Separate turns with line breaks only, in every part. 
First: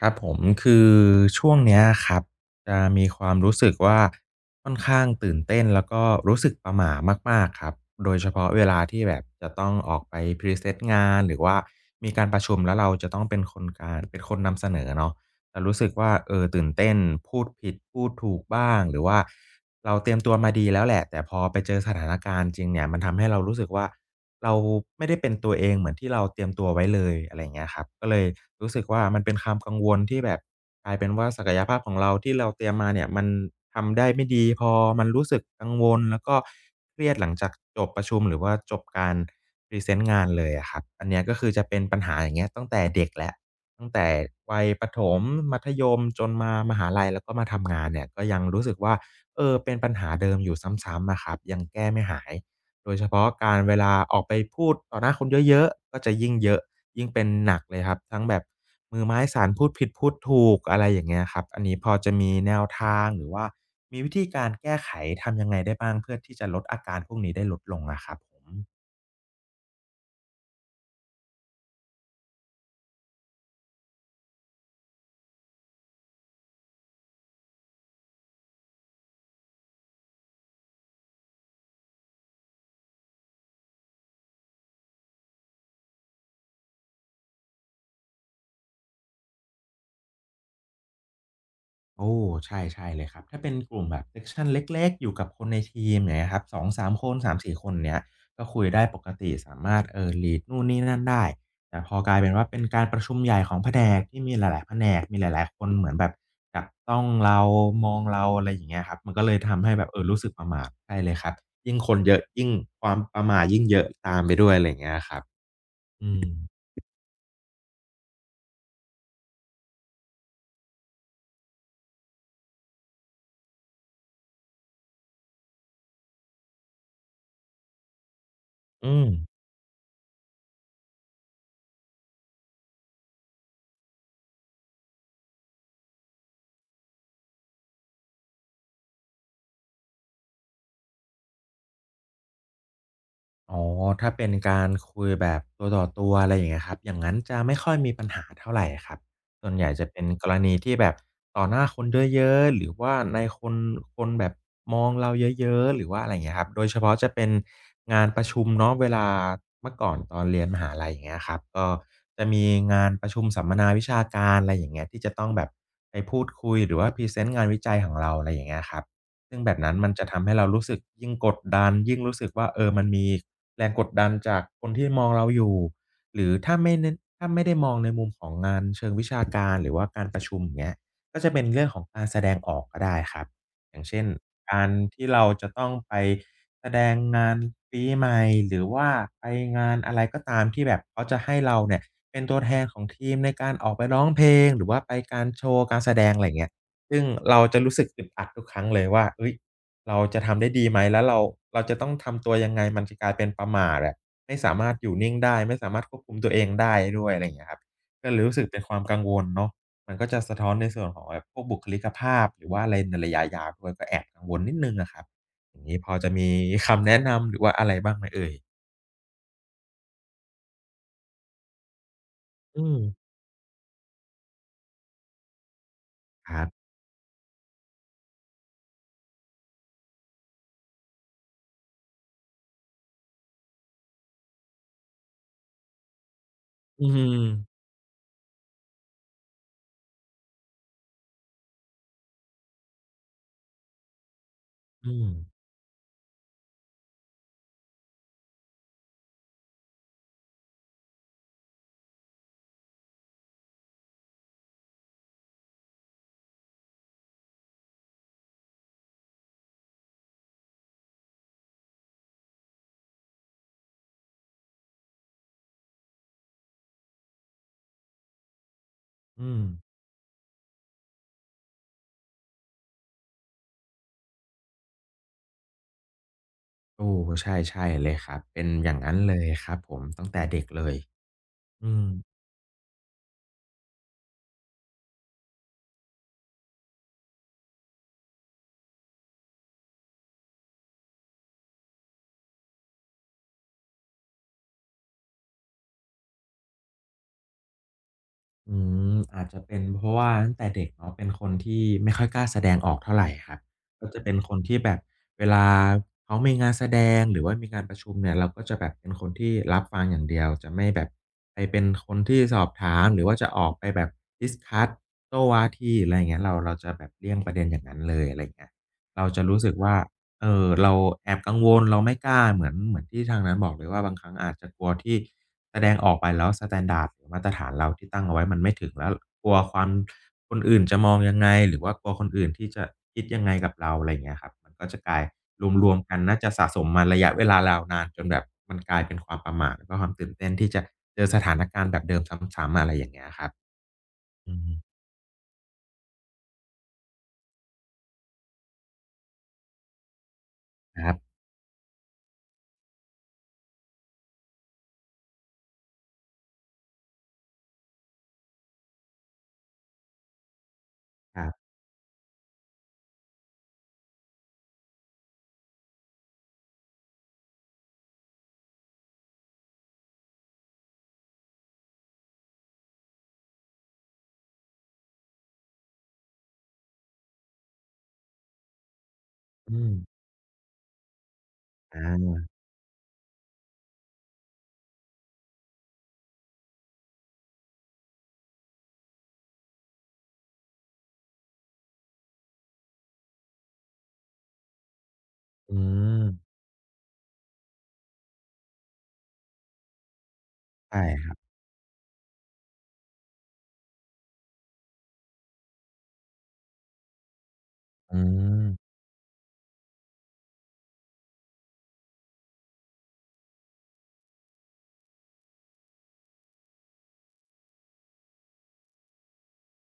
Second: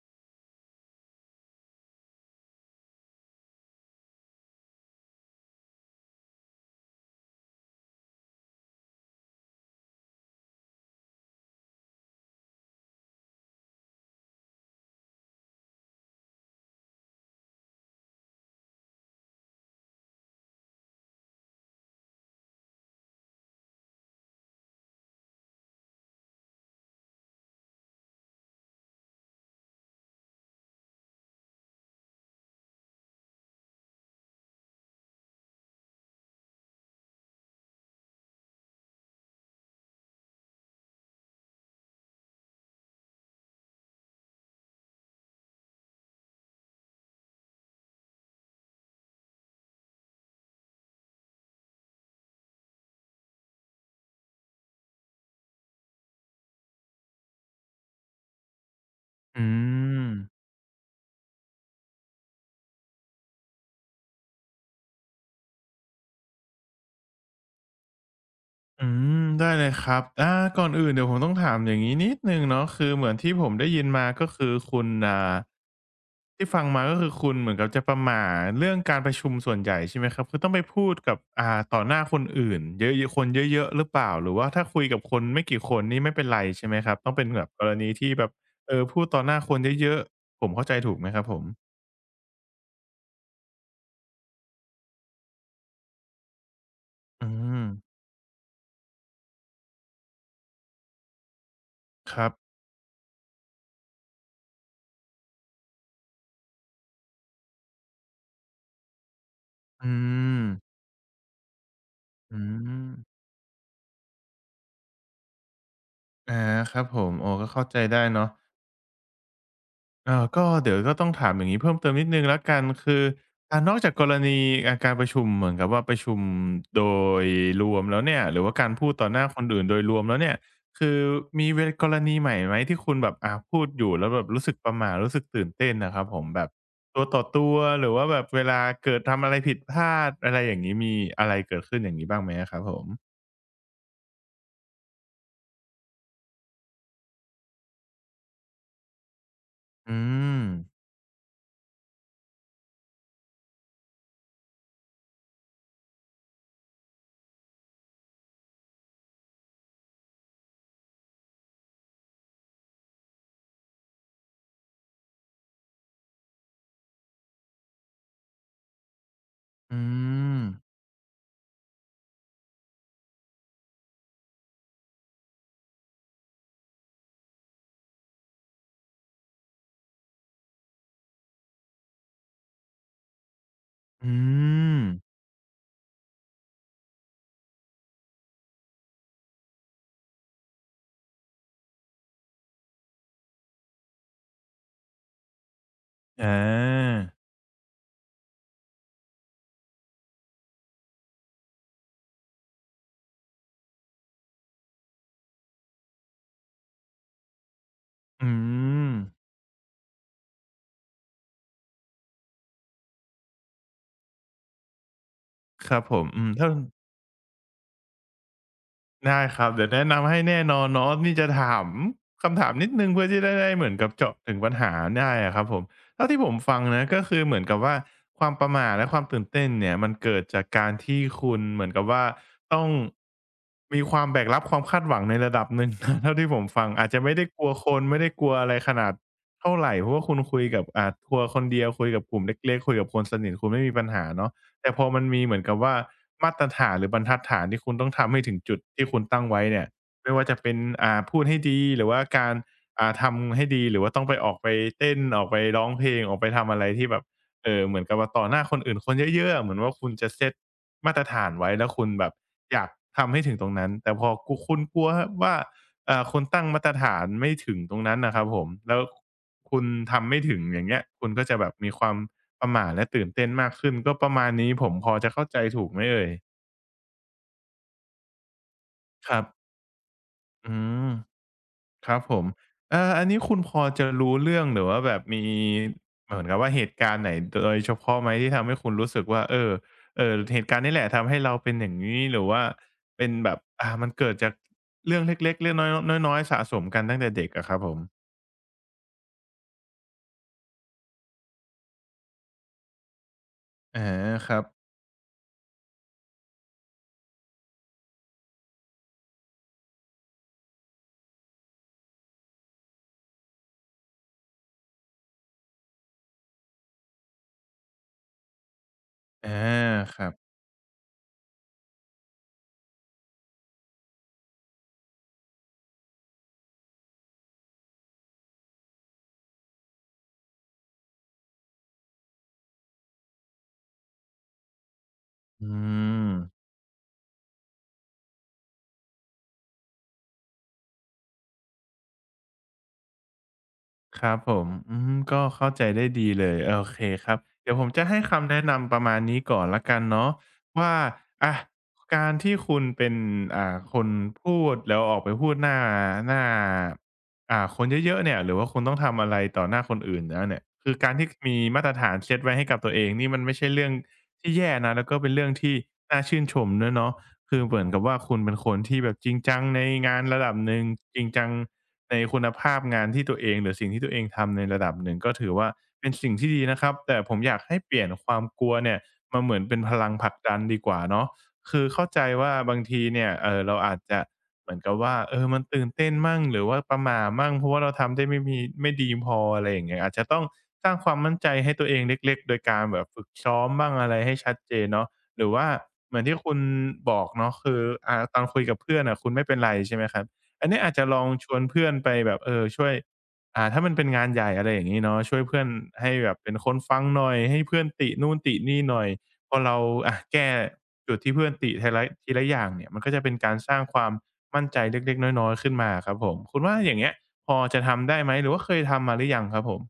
ครับผมคือช่วงเนี้ยครับจะมีความรู้สึกว่าค่อนข้างตื่นเต้นแล้วก็รู้สึกประหม่ามากๆครับโดยเฉพาะเวลาที่แบบจะต้องออกไปพรีเซนต์งานหรือว่ามีการประชุมแล้วเราจะต้องเป็นคนนำเสนอเนาะจะรู้สึกว่าเออตื่นเต้นพูดผิดพูดถูกบ้างหรือว่าเราเตรียมตัวมาดีแล้วแหละแต่พอไปเจอสถานการณ์จริงเนี่ยมันทำให้เรารู้สึกว่า เราไม่ได้เป็นตัวเองเหมือนที่เราเตรียมตัวไว้เลยอะไรอย่างเงี้ยครับก็เลยรู้สึกว่ามันเป็นความกังวลที่แบบกลายเป็นว่าศักยภาพของเราที่เราเตรียมมาเนี่ยมันทำได้ไม่ดีพอมันรู้สึกกังวลแล้วก็เครียดหลังจากจบประชุมหรือว่าจบการพรีเซนต์งานเลยอะครับอันเนี้ยก็คือจะเป็นปัญหาอย่างเงี้ยตั้งแต่เด็กแล้วตั้งแต่วัยประถมมัธยมจนมามหาลัยแล้วก็มาทำงานเนี่ยก็ยังรู้สึกว่าเออเป็นปัญหาเดิมอยู่ซ้ำๆอะครับยังแก้ไม่หาย โดยเฉพาะการเวลาออกไปพูดต่อหน้าคนเยอะๆ ก็จะยิ่งเยอะยิ่งเป็นหนักเลยครับทั้งแบบมือไม้สา
อื
นพูดผิดพู
ม
ดถูกอะไรอย่างเงี้ยครับอันนี้พอจะมีแนวทางหรือว่ามีวิธีการแก้ไขทำยังไงได้บ้างเพื่อที่จะลดอาการพวกนี้ได้ลดลงอะครับผม
อืได้เลยครับก่อนอื่นเดี๋ยวผมต้องถามอย่างนี้นิดนึงเนาะคือเหมือนที่ผมได้ยินมาก็คือคุณที่ฟังมาก็คือคุณเหมือนกับจะประหม่าเรื่องการประชุมส่วนใหญ่ใช่ไหมครับ คือต้องไปพูดกับต่อหน้าคนอื่นเยอะๆคนเยอะๆหรือเปล่า หรือว่าถ้าคุยกับคนไม่กี่คนนี่ไม่เป็นไรใช่ไหมครับ ต้องเป็นแบบกรณีที่แบบพูดต่อหน้าคนเยอะๆผมเข้าใจถูกไหมครับผม
โอ้ใช่ใช่เลยครับถ้าเป็นกลุ่มแบบ section เล็กๆอยู่กับคนในทีมอย่างเงี้ยครับ2-3คน
อื
3-4ค
ม
นเงี้ยก็คุยได้ปกติสามารถลีดนู่นนี่นั่นได้แต่พอก
ค
ลาย
รั
เป็น
บ
ว่าเป็นการประชุมใหญ่ของแผนกที่มีหลายๆแผนกมีหลายๆคนเหมือนแบบจับต้องเรามองเราอะไรอย่างเงี้ยครับมันก็เลยทำให้แบบ
อื
รู้สึกป
ม
ระหม่าใช่เลยครับยิ่งคนเยอะ
อื
ยิ่งค
ม
วามประหม่ายิ่งเยอะตามไปด้วยอะไรอย่างเงี้ยครับอืม
อาครับผมโอ้ก็เข้าใจได้เนาะ ก็เดี๋ยวก็ต้องถามอย่างงี้เพิ่มเติมนิดหนึ่งแล้วกันคือนอกจากกรณีการประชุมเหมือนกับว่าประชุมโดยรวมแล้วเนี่ยหรือว่าการพูด
อื
ต่
ม
อหน้าคนอื่นโดยรวมแล้วเนี่ยคือมีกรณีใหม่ไหมที่คุณแบบพูดอยู่แล้วแบบรู้สึกประหม่ารู้สึกตื่นเต้นน่ะครับผมแบบตัวต่อตัวหรือว่าแบบเวลาเกิดทำอะไรผิดพลาดอะไรอย่างงี้มีอะไรเกิดขึ้นอย่างงี้บ้างไหมอะครับผม
อ๋อถ้าเป็นการคุยแบบตัวต่อตัวอะไรอย่างเงี้ยครับอย่างงั้นจะไม่ค่อยมีปัญหาเท่าไรครับส่วนใหญ่จะ
อื
เป็นกร
ม
ณีที่แบบต่อหน้าคนเยอะๆหรือว่าในคนคนแบบมองเราเยอะๆหรือว่าอะไรอย่างเงี้ยครับโดยเฉพาะจะเป็นงานประชุมเนาะเวลาเมื่อก่อนตอนเรียนมหาลัยอย่างเงี้ยครับก็จะมีงานประชุมสัมมนาวิชาการอะไรอย่างเงี้ยที่จะต้องแบบไปพูดคุยหรือว่าพรีเซนต์งานวิจัยของเราอะไรอย่างเงี้ยครับซึ่งแบบนั้น
อื
มันจะทำให้
ม
เรารู้สึกยิ่งกดดันยิ่งรู้สึกว่าเออมันมี แรงกดดันจากคนที่มองเราอยู่ หรือถ้าไม่เน้นถ้าไม่ได้มองในมุมของงานเชิงวิชาการหรือว่าการประชุมอย่างเงี้ยก็จะเป็นเรื่องของการแสดงออกก็ได้ครับ อย่างเช่น
อื
การ
ม
ที่เราจะต้องไปแสดงงานปีใหม่ หรือว่าไปงานอะไรก็ตามที่แบบเขาจะให้เราเนี่ยเป็นตัวแทนของทีมในการออกไปร้องเพลงหรือว่าไปการโชว์การแสดงอะ
อ
ไรอย่างเงี้ย
า
ซึ่งเราจะรู้สึกอึดอัดทุกครั้งเลยว่าเฮ้ย เราจะทำได้ดีไหมแล้วเราจะต้องทำตัวยังไงมันจะกลายเป็นประหม่าแบบไม่สามารถอยู่นิ่งได้ไม่สามารถควบคุมตัวเองได้ด้วยอะไรอย่างเงี้ยครับก็เลย
อื
รู้สึกเป็นความ
ม
กังวลเนาะมันก็จะสะท้อนในส่วนของแบบพวกบุคลิกภาพหรือว่าอะไรในระยะยาวด้วยก็แอบกังวลนิดหนึ่งอะครับอย่าง
ค
งี้
รับ
พอ
ผม
จะมี
ถ้า
คำแนะนำหรือว่าอะไรบ้างไหมเอ่ย
ได้ครับเดี๋ยวแนะนำให้แน่นอนเนาะนี่จะถามคำถาม
อื
นิดหนึ่งเพื่
ม
อที่จะได้เหมือนกับเจาะถึงปัญหาได้อะครับผมเท่าที่ผ
ค
ม
รั
ฟัง
บ
นะก็คือเหมือนกับว่าความประหม่าและความตื่นเต้นเนี่ยมันเกิดจากการที่คุณเหมือนกับว่าต้องมีความแบกรับความคาดหวังในระดับหนึ่ง นะเท่าที่ผมฟัง
อื
อาจจะ
ม
ไม่ได้กลัวคนไม่ได้กลัวอะไรขนาดเท่าไรเพราะว่าคุณคุยกับทัวร์คนเดียวคุยกับกลุ่มเล็กๆคุยกับคนสนิทคุณไม่มีปัญหาเนาะ แต่พอ
อื
มัน
ม
มีเหมือนกับว่ามาตรฐานหรือบรรทัดฐานที่คุณต้องทำให้ถึงจุดที่คุณตั้งไว้เนี่ยไม่ว่าจะเป็นพูดให้ดีหรือว่าการทำให้ดีหรือว่าต้องไปออกไปเต้นออกไปร้องเพลงออกไปทำอะไรที่แบบเหมือนกับว่าต่อหน้าคนอื่นคนเยอะๆเหมือนว่าคุณจะเซตมาตรฐานไว้แล้วคุณแบบอยากทำให้ถึงตรงนั้นแต่พอคุณกลัวว่าคุณตั้งมาตรฐานไม่ถึงตรงนั้นน่ะครับผมแล้ว
อืม
คุณทำไม่ถึงอย่างเงี้ยคุณก็จะแบบมีความ ประหม่าและตื่นเต้นมากขึ้นก็ประมาณนี้ผมพอจะเข้าใจถูกไหมเอ่ย
โอ้ใช่ๆเลยครับเป็นอย่างงั้น
ค
เล
รั
ยค
บ
รับผมตั้งแต่เด็ก
อื
เลย
ม
อืม
ครับผมอันนี้คุณพอจะรู้เรื่องหรือว่าแบบมีเหมือนกับว่าเหตุการณ์ไหนโดยเฉพาะไหมที่ทำให้คุณรู้สึกว่าเออเหตุการณ์นี่แหละทำให้เราเป็นอย่างงี้หรือว่าเป็นแบบมันเกิดจากเรื่องเล็กๆเรื่องน้อยๆน้อยๆสะสมกันตั้งแต่เด็กอะครับผม
อืมอาจจะเป็นเพราะว่าตั้งแต่เด็กเนาะเป็นคนที่ไม่ค่อยกล้าแสดงออกเท่าไรครับ
อะ
ก็จะเป็น
ค
คน
รับ
ที่แบบเวลาเขามีงานแสดงหรือว่ามีงานประชุมเนี่ยเราก็จะแบบเป็นคนที่รับฟังอย่างเดียวจะไม่แบบไปเป็นคนที่สอบถามหรือว่าจะออกไปแบบดิสคัสโต้วาทีอะไรอย่างเงี้ยเราจะแบบเลี่ยงประเด็นอย่างนั้นเลยอะไรอย่างเงี้ยเราจะ
อา
รู้สึกว่า
ครับ
เราแอบกังวลเราไม่กล้าเหมือนที่ทางนั้นบอกเลยว่าบางครั้งอาจจะกลัวที่ แสดงออกไปแล้วสแตนดาร์ดหรือมาตรฐานเราที่ตั้งเอาไว้มันไม่ถึงแล้วกลัวความคนอื่นจะมองยังไงหรือว่ากลัวคนอื่นที่จะคิดยังไงกับเราอะไรอย่างเงี้ยครับมันก็จะกลาย
อื
รวมๆกัน
ม
น่าจะสะสมมาระยะเวลายาวนานจนแบบมันกลายเป็นความประหม่าแล้วก็ความตื่นเต้นที่จะเจอสถานการณ์แบบเดิมซ้ำๆอะไรอย่างเงี้ยครับ
ครับผ
อื
ม
ม
ก็เข้าใจได้ดีเลยโอเคครับเดี๋ยวผมจะให้คำแนะนำประมาณนี้ก่อนแล้วกันเนาะว่า
คร
อะการที่คุณเป็นคนพูดแล้วออกไปพูดหน้าคนเยอะๆเนี่ยหรือว่าคุณต้องทำอะไรต่อหน้าคนอื่นแล้วเนี่ยคือการที่
ับ
มี
ๆ
มาตรฐานเซตไว้ให้กับตัวเองนี่มันไม่ใช่เรื่องที่แย่นะแล้วก็เป็นเรื่องที่น่าชื่นชมด้วยเนาะคือเหมือนกับว่าคุณเป็นคนที่แบบจริงจังในงานระดับหนึ่งจริงจัง ในคุณภาพงานที่ตัวเองหรือสิ่งที่ตัวเองทำในระดับหนึ่งก็ถือว่าเป็นสิ่งที่ดีนะครับแต่ผมอยากให้เปลี่ยนความกลัวเนี่ยมาเหมือน
อื
เป็น
ม
พลังผลักดันดีกว่าเนาะคือ
อ
เข้าใจ
า
ว่าบางทีเนี่ยเราอาจจะเหมือนกับว่าเออมันตื่นเต้นมั่งหรือว่าประหม่ามั่งเพราะว่าเราทำได้ไม่ดีพออะไรอย่างเงี้ยอาจจะต้องสร้างความมั่นใจให้ตัวเองเล็กๆโดยการแบบฝึกซ้อมบ้างอะไรให้ชัดเจนเนาะหรือว่า
อื
เหมื
ม
อนที่คุณบอกเนาะคือตอนคุยกับเพื่อนอะคุณไม่เป็นไรใช่ไหมครับ อันนี้อาจ
ใช่
จะลอ
ค
ง
รับ
ชวนเพื่อนไปแบบช่วยถ้ามันเป็นงานใหญ่อะไรอย่างงี้เนาะช่วยเพื่อนให้แบบเป็นคนฟังหน่อยให้เพื่อนติ
อื
นู่นตินี่
ม
หน่อยพอเราอะแก้จุดที่เพื่อนติทีละอย่างเนี่ยมันก็จะเป็นการสร้างความมั่นใจเล็กๆน้อยๆขึ้นมาครับผมคุณว่าอย่างเงี้ยพอจะทำได้ไหมหรือว่าเคยทำมาหรือยังครับผม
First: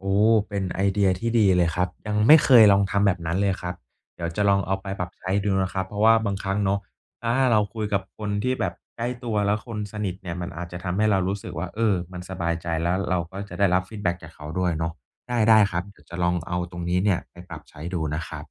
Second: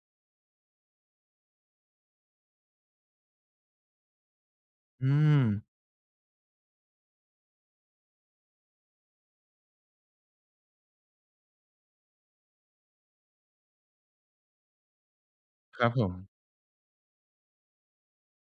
โอ้เป็นไอเดียที่ดีเลยครับยังไม่เคยลองทำแบบนั้นเลยครับเดี๋ยวจะลองเอาไปปรับ
อื
ใช้
ม
ดูนะครับเพราะว่าบางครั้งเนาะถ้าเราคุยกับคนที่แบบใกล้ตัวแล้วคนสนิทเนี่ยมันอาจจะทำให้เรารู้สึกว่าเออมันสบายใจแล้วเราก็จะได้รับฟีดแบ็กจากเขาด้วยเนาะได้ได้ค
ค
รับ
รับ
เดี๋
ผ
ยว
ม
จะลองเอาตรงนี้เนี่ยไปปรับใช้ดูนะครับ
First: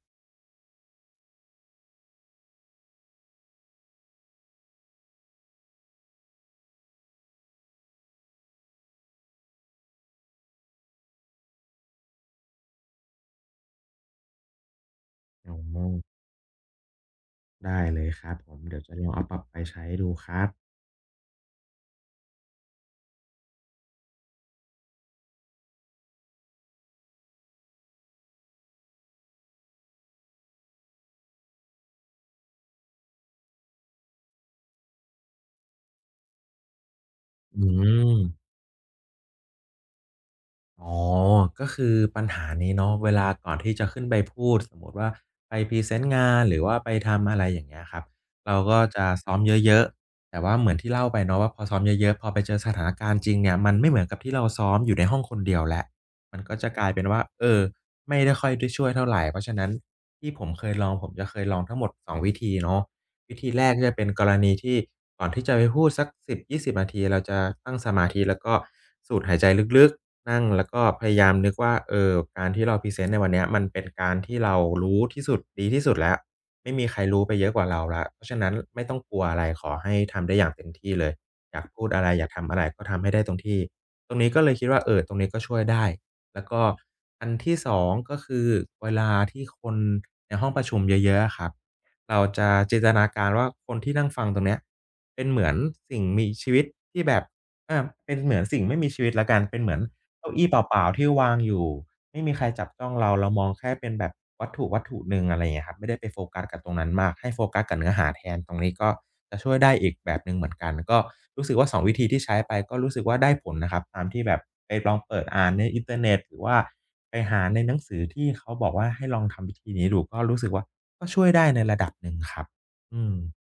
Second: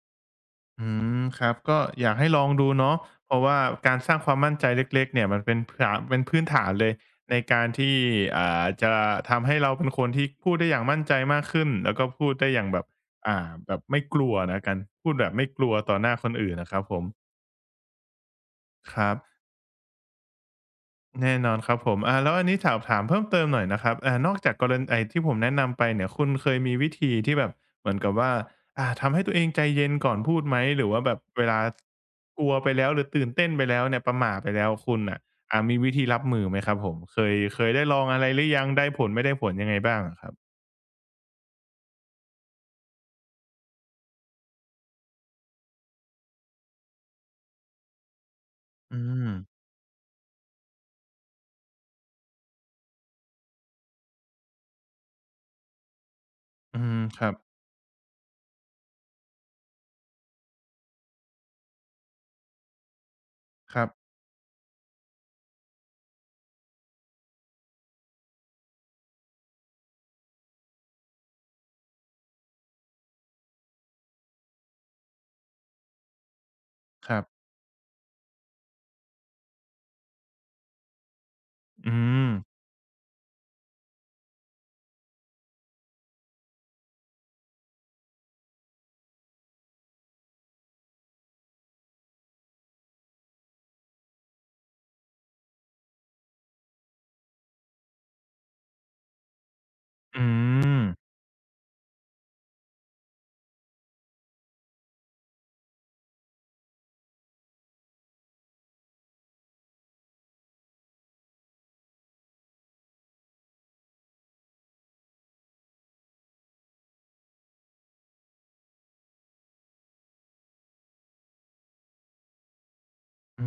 อืมครับก็อยากให้ลองดูเนาะเพราะว่าการสร้างความมั่นใจเล็กๆเนี่ยมันเป็นผาเป็นพื้นฐานเลยในการที่จะทำให้เราเป็นคนที่พูดได้อย่างมั่นใจมากขึ้นแล้วก็พูดได้อย่างแบบอ่าแบบไม่กลัวแล้วกันพูดแบบไม่
อ๋อ
กลัวต่อหน้าคนอื่นอะครับผม
ได้เลยครับผมเดี๋ยวจะ
ค
ลอง
รับ
เอาปรับไปใช้ดูครับ
แน่นอนครับผมแล้วอันนี้ถามเพิ่มเติมหน่อยนะครับนอกจากกรณไอ้ที่ผมแนะนำไปเนี่ยคุณเคยมีวิธีที่แบบเหมือนกับว่า ทำให้ตัวเองใจเย็นก่อนพูดไหม หรือว่าแบบเวลากลัวไปแล้วหรือตื่นเต้นไปแล้วเนี่ยประหม่าไปแล้วคุณน่ะมีวิธีรับมือไหมครับผมเค
อื
ยได้ลอง
ม
อะไรหรือยังได้ผลไม่ได้ผลยังไงบ้างอะครับ
อ๋อ ก็คือปัญหานี้เนาะเวลาก่อนที่จะขึ้นไปพูดสมมุติว่าไปพรีเซนต์งานหรือว่าไปทำอะไรอย่างเงี้ยครับ เราก็
อื
จะ
ม
ซ้อมเยอะๆแต่ว่าเหมือนที่เล่าไปเนาะว่าพอซ้อมเยอะๆ พอไปเจอสถานการณ์จริงเนี่ยมันไม่เหมือนกับที่เราซ้อมอยู่ในห้องคนเดียวแล้วมันก็จะ
อื
กลาย
ม
เป็นว่า
ครับ
เออไม่ได้ค่อยได้ช่วยเท่าไรเพราะฉะนั้นที่ผมเคยลองผมจะเคยลองทั้งหมดสองวิธีเนาะวิธีแรก
ค
ก็
รับ
จะเป็นกรณีที่ก่อนที่จะไปพูดสักสิบยี่สิบนาทีเราจะตั้งสมาธิแล้วก็สูดหายใจลึกๆ นั่งแล้วก็พยายามนึกว่าเออการที่เราพรีเซนต์ในวันเนี้ยมันเป็นการที่เรารู้ที่สุดดีที่สุดแล้วไม่มีใคร
ครั
รู้ไปเย
บ
อะกว่าเราแล้วเพราะฉะนั้นไม่ต้องกลัวอะไรขอให้ทำได้อย่างเต็มที่เลยอยากพูด
อื
อะไรอยาก
ม
ทำอะไรก็ทำให้ได้ตรงที่ตรงนี้ก็เลยคิดว่าตรงนี้ก็ช่วยได้แล้วก็อันที่2ก็คือเวลาที่คนในห้องประชุมเยอะๆอะครับเราจะจินตนาการว่าคนที่นั่งฟังตรงเนี้ยเป็นเหมือนสิ่งมีชีวิตที่แบบอาเป็นเหมือนสิ่งไม่มีชีวิตแล้วกันเป็นเหมือน
อื
เก้าอี้เป
ม
ล่าๆที่วางอยู่ไม่มีใครจับจ้องเราเรามองแค่เป็นแบบวัตถุวัตถุหนึ่งอะไรอย่างเงี้ยครับไม่ได้ไปโฟกัสกับตรงนั้นมากให้โฟกัสกับเนื้อหาแทนตรงนี้ก็จะช่วยได้อีกแบบหนึ่งเหมือนกันก็รู้สึกว่าสองวิธีที่ใช้ไปก็รู้สึกว่าได้ผลนะครับตามที่แบบไปลองเปิดอ่านในอินเทอร์เน็ตหรือว่าไปหาในหนังสือที่เขาบอกว่าให้ลองทำวิธีนี้ดูก็รู้สึกว่าก็ช่วยได้ในระดับหนึ่งครับอืม
อื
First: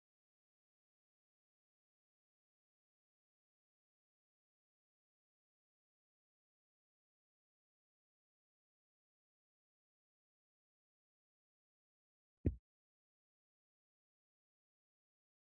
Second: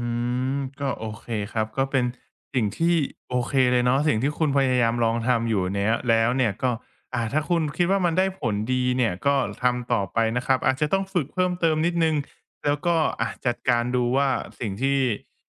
มก็โอเคครับก็เป็นสิ่งที่โอเคเลยเนาะสิ่งที่คุณพยายามลองทำอยู่เนี้ยแล้วเนี่ยก็ถ้าคุณคิดว่ามันได้ผลดีเนี่ยก็ทำต่อไปนะครับอาจจะต้องฝึกเพิ่มเติมนิดหนึ่งแล้วก็อะจัดการดูว่าสิ่งที่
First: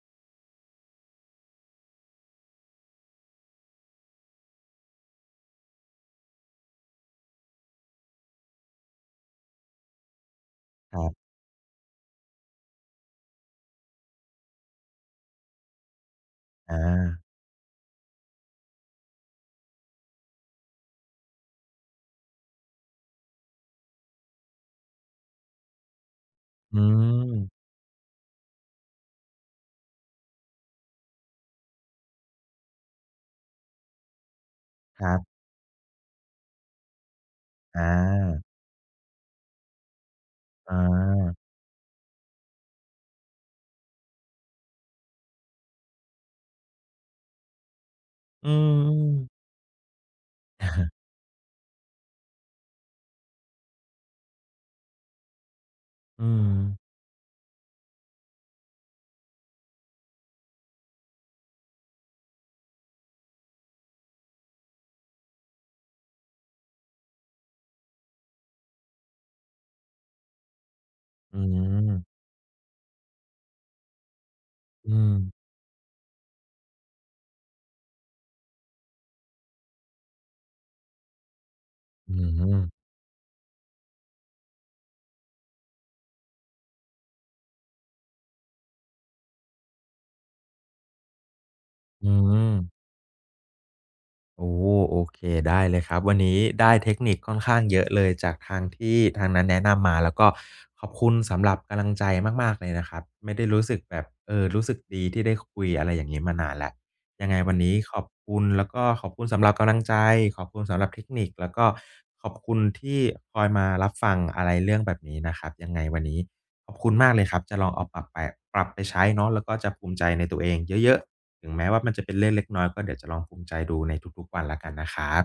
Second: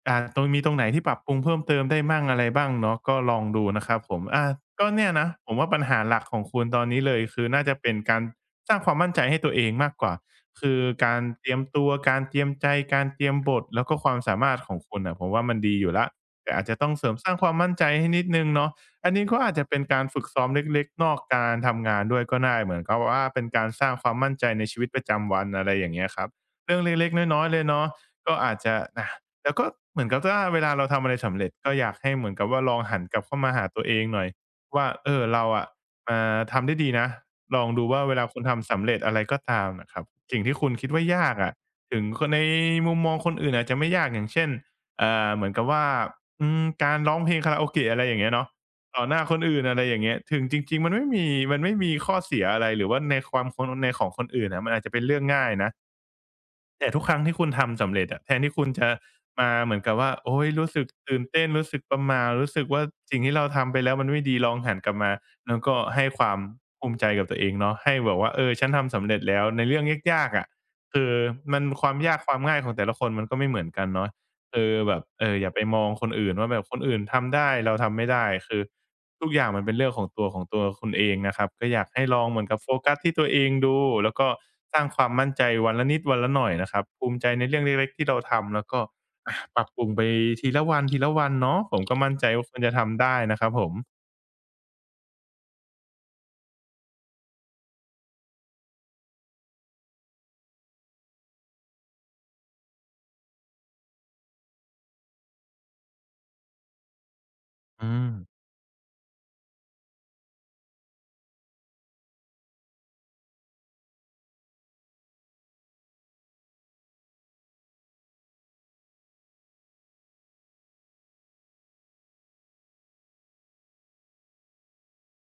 ตรงมีตรงไหนที่ปรับปรุงเพิ่มเติมได้มั่งอะไรบ้างเนาะก็ลองดูนะครับผมก็เนี่ยนะผมว่าปัญหาหลักของคุณตอนนี้เลยคือน่าจะเป็นการ สร้างความมั่นใจให้ตัวเองมากกว่าคือ
ครั
การ
บ
เตรียมตัวการเตรียมใจการเตรียมบทแล้วก็ความสามารถของคุณน่ะผมว่ามันดีอยู่แล้วแต่อาจจะ
อา
ต้องเสริมสร้างความมั่นใจให้นิดหนึ่งเนาะอันนี้ก็อาจจะเป็นการฝึกซ้อมเล็กๆนอกการทำงานด้วยก็ได้เหมือนกับว่าเป็นการสร้างความมั่นใจในชีวิตประจำวันอะไรอย่างเงี้ยครับเรื่
อื
องเล็กๆน้อยๆเล
ม
ยเนาะก็อาจจะอะแล้วก็เหมือนกับว่าเวลาเราทำอะไรสำเร็จก็อยากให้เหมือนกับว่าลองหันกลับเข้ามาหาตัวเองหน่อยว่า
ค
เอ
รั
อ
บ
เราอะทำได้ดีนะ ลองดู
อา
ว่าเวลาคุณทำสำเร็จอะไรก็ตามนะครับสิ่งที่คุ
อ
ณคิดว่ายาก
า
อะถึงคนในมุมมองคนอื่นอาจจะไม่ยากอย่างเช่นเหมือนกับว่าการร้องเพลงคาราโอเกะอะไรอย่างเงี้ย
อื
เนาะต่อหน้าคน
ม
อื่นอะไรอย่างเงี้ยถึงจริงๆมั
ๆ
นไม่มีข้อเสียอะไรหรือว่าในความคนในของคนอื่นอะมันอาจจะเป็นเรื่องง่ายนะ
อืม
แต่ทุกครั้งที่คุณทำสำเร็จอะแทนที่คุณจะมาเหมือนกับว่าโอ๊ยรู้สึกตื่นเต้นรู้สึกประหม่ารู้สึกว่าสิ่งที่เราทำไปแล้วมันไม่ดีลองหันกลับมาแล้วก็ให้ความภูมิใจกับตัวเองเนาะให้แบบว่าเออฉันทำสำเร็จแล้วในเรื่องยากๆอะคือ
อื
มันความยาก
ม
ความง่ายของแต่ละคนมันก็ไม่เหมือนกันเนาะคือแบ
อื
บ
ม
เอออย่าไปมองคนอื่นว่าแบบคนอื่นทำได้เราทำไม่ได้คือ ทุกอย่างมันเป็นเรื่องของตัวคุณเองนะครับก็อยากให้
อื
ลองเห
ม
มือนกับโฟกัสที่ตัวเองดูแล้วก็สร้างความมั่นใจวันละนิดวันละหน่อยนะครับภูมิใจในเรื่องเล็กๆที่เราทำแล้วก็ปรับปรุงไปทีละวันทีละวันเนาะผมก็
อื
มั่นใจว่า
ม
คุณจะทำได้นะครับผม
โอ้โอเคได้เลยครับวันนี้ได้เทคนิคค่อนข้างเยอะเลยจากทางที่ทางนั้นแนะนำมาแล้วก็ขอบคุณสำหรับกำลังใจมากๆเลยนะครับไม่ได้รู้สึกแบบเออรู้สึกดีที่ได้คุยอะไรอย่างงี้มานานแล้วยังไงวันนี้
อื
ขอบ
ม
คุณแล้วก็ขอบคุณสำหรับกำลังใจขอบคุณสำหรับเทคนิคแล้วก็ขอบคุณที่คอยมารับฟังอะไรเรื่องแบบนี้นะครับยังไงวันนี้ขอบคุณมากเลยครับจะลองเอาปรับไปปรับไปใช้เนาะแล้วก็จะภูมิใจในตัวเองเยอะๆ ถึงแม้ว่ามันจะเป็นเรื่องเล็กน้อยก็เดี๋ยวจะลองภูมิใจดูในทุกๆวันแล้วกันนะครับ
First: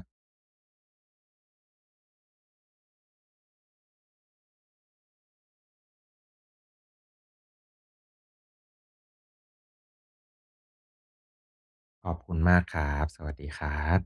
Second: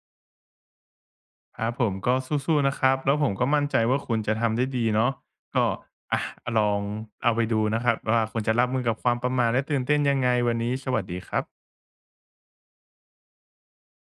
ครับผมก็สู้ๆนะครับแล้วผมก็มั่นใจว่าคุณจะทำได้ดีเนาะก็อะลองเอาไปดูนะครับว่าคุณจะรับมือกับความประหม่าและตื่นเต้นยังไงวันนี้สวัสดีครับ
ขอบคุณมากครับสวัสดีครับ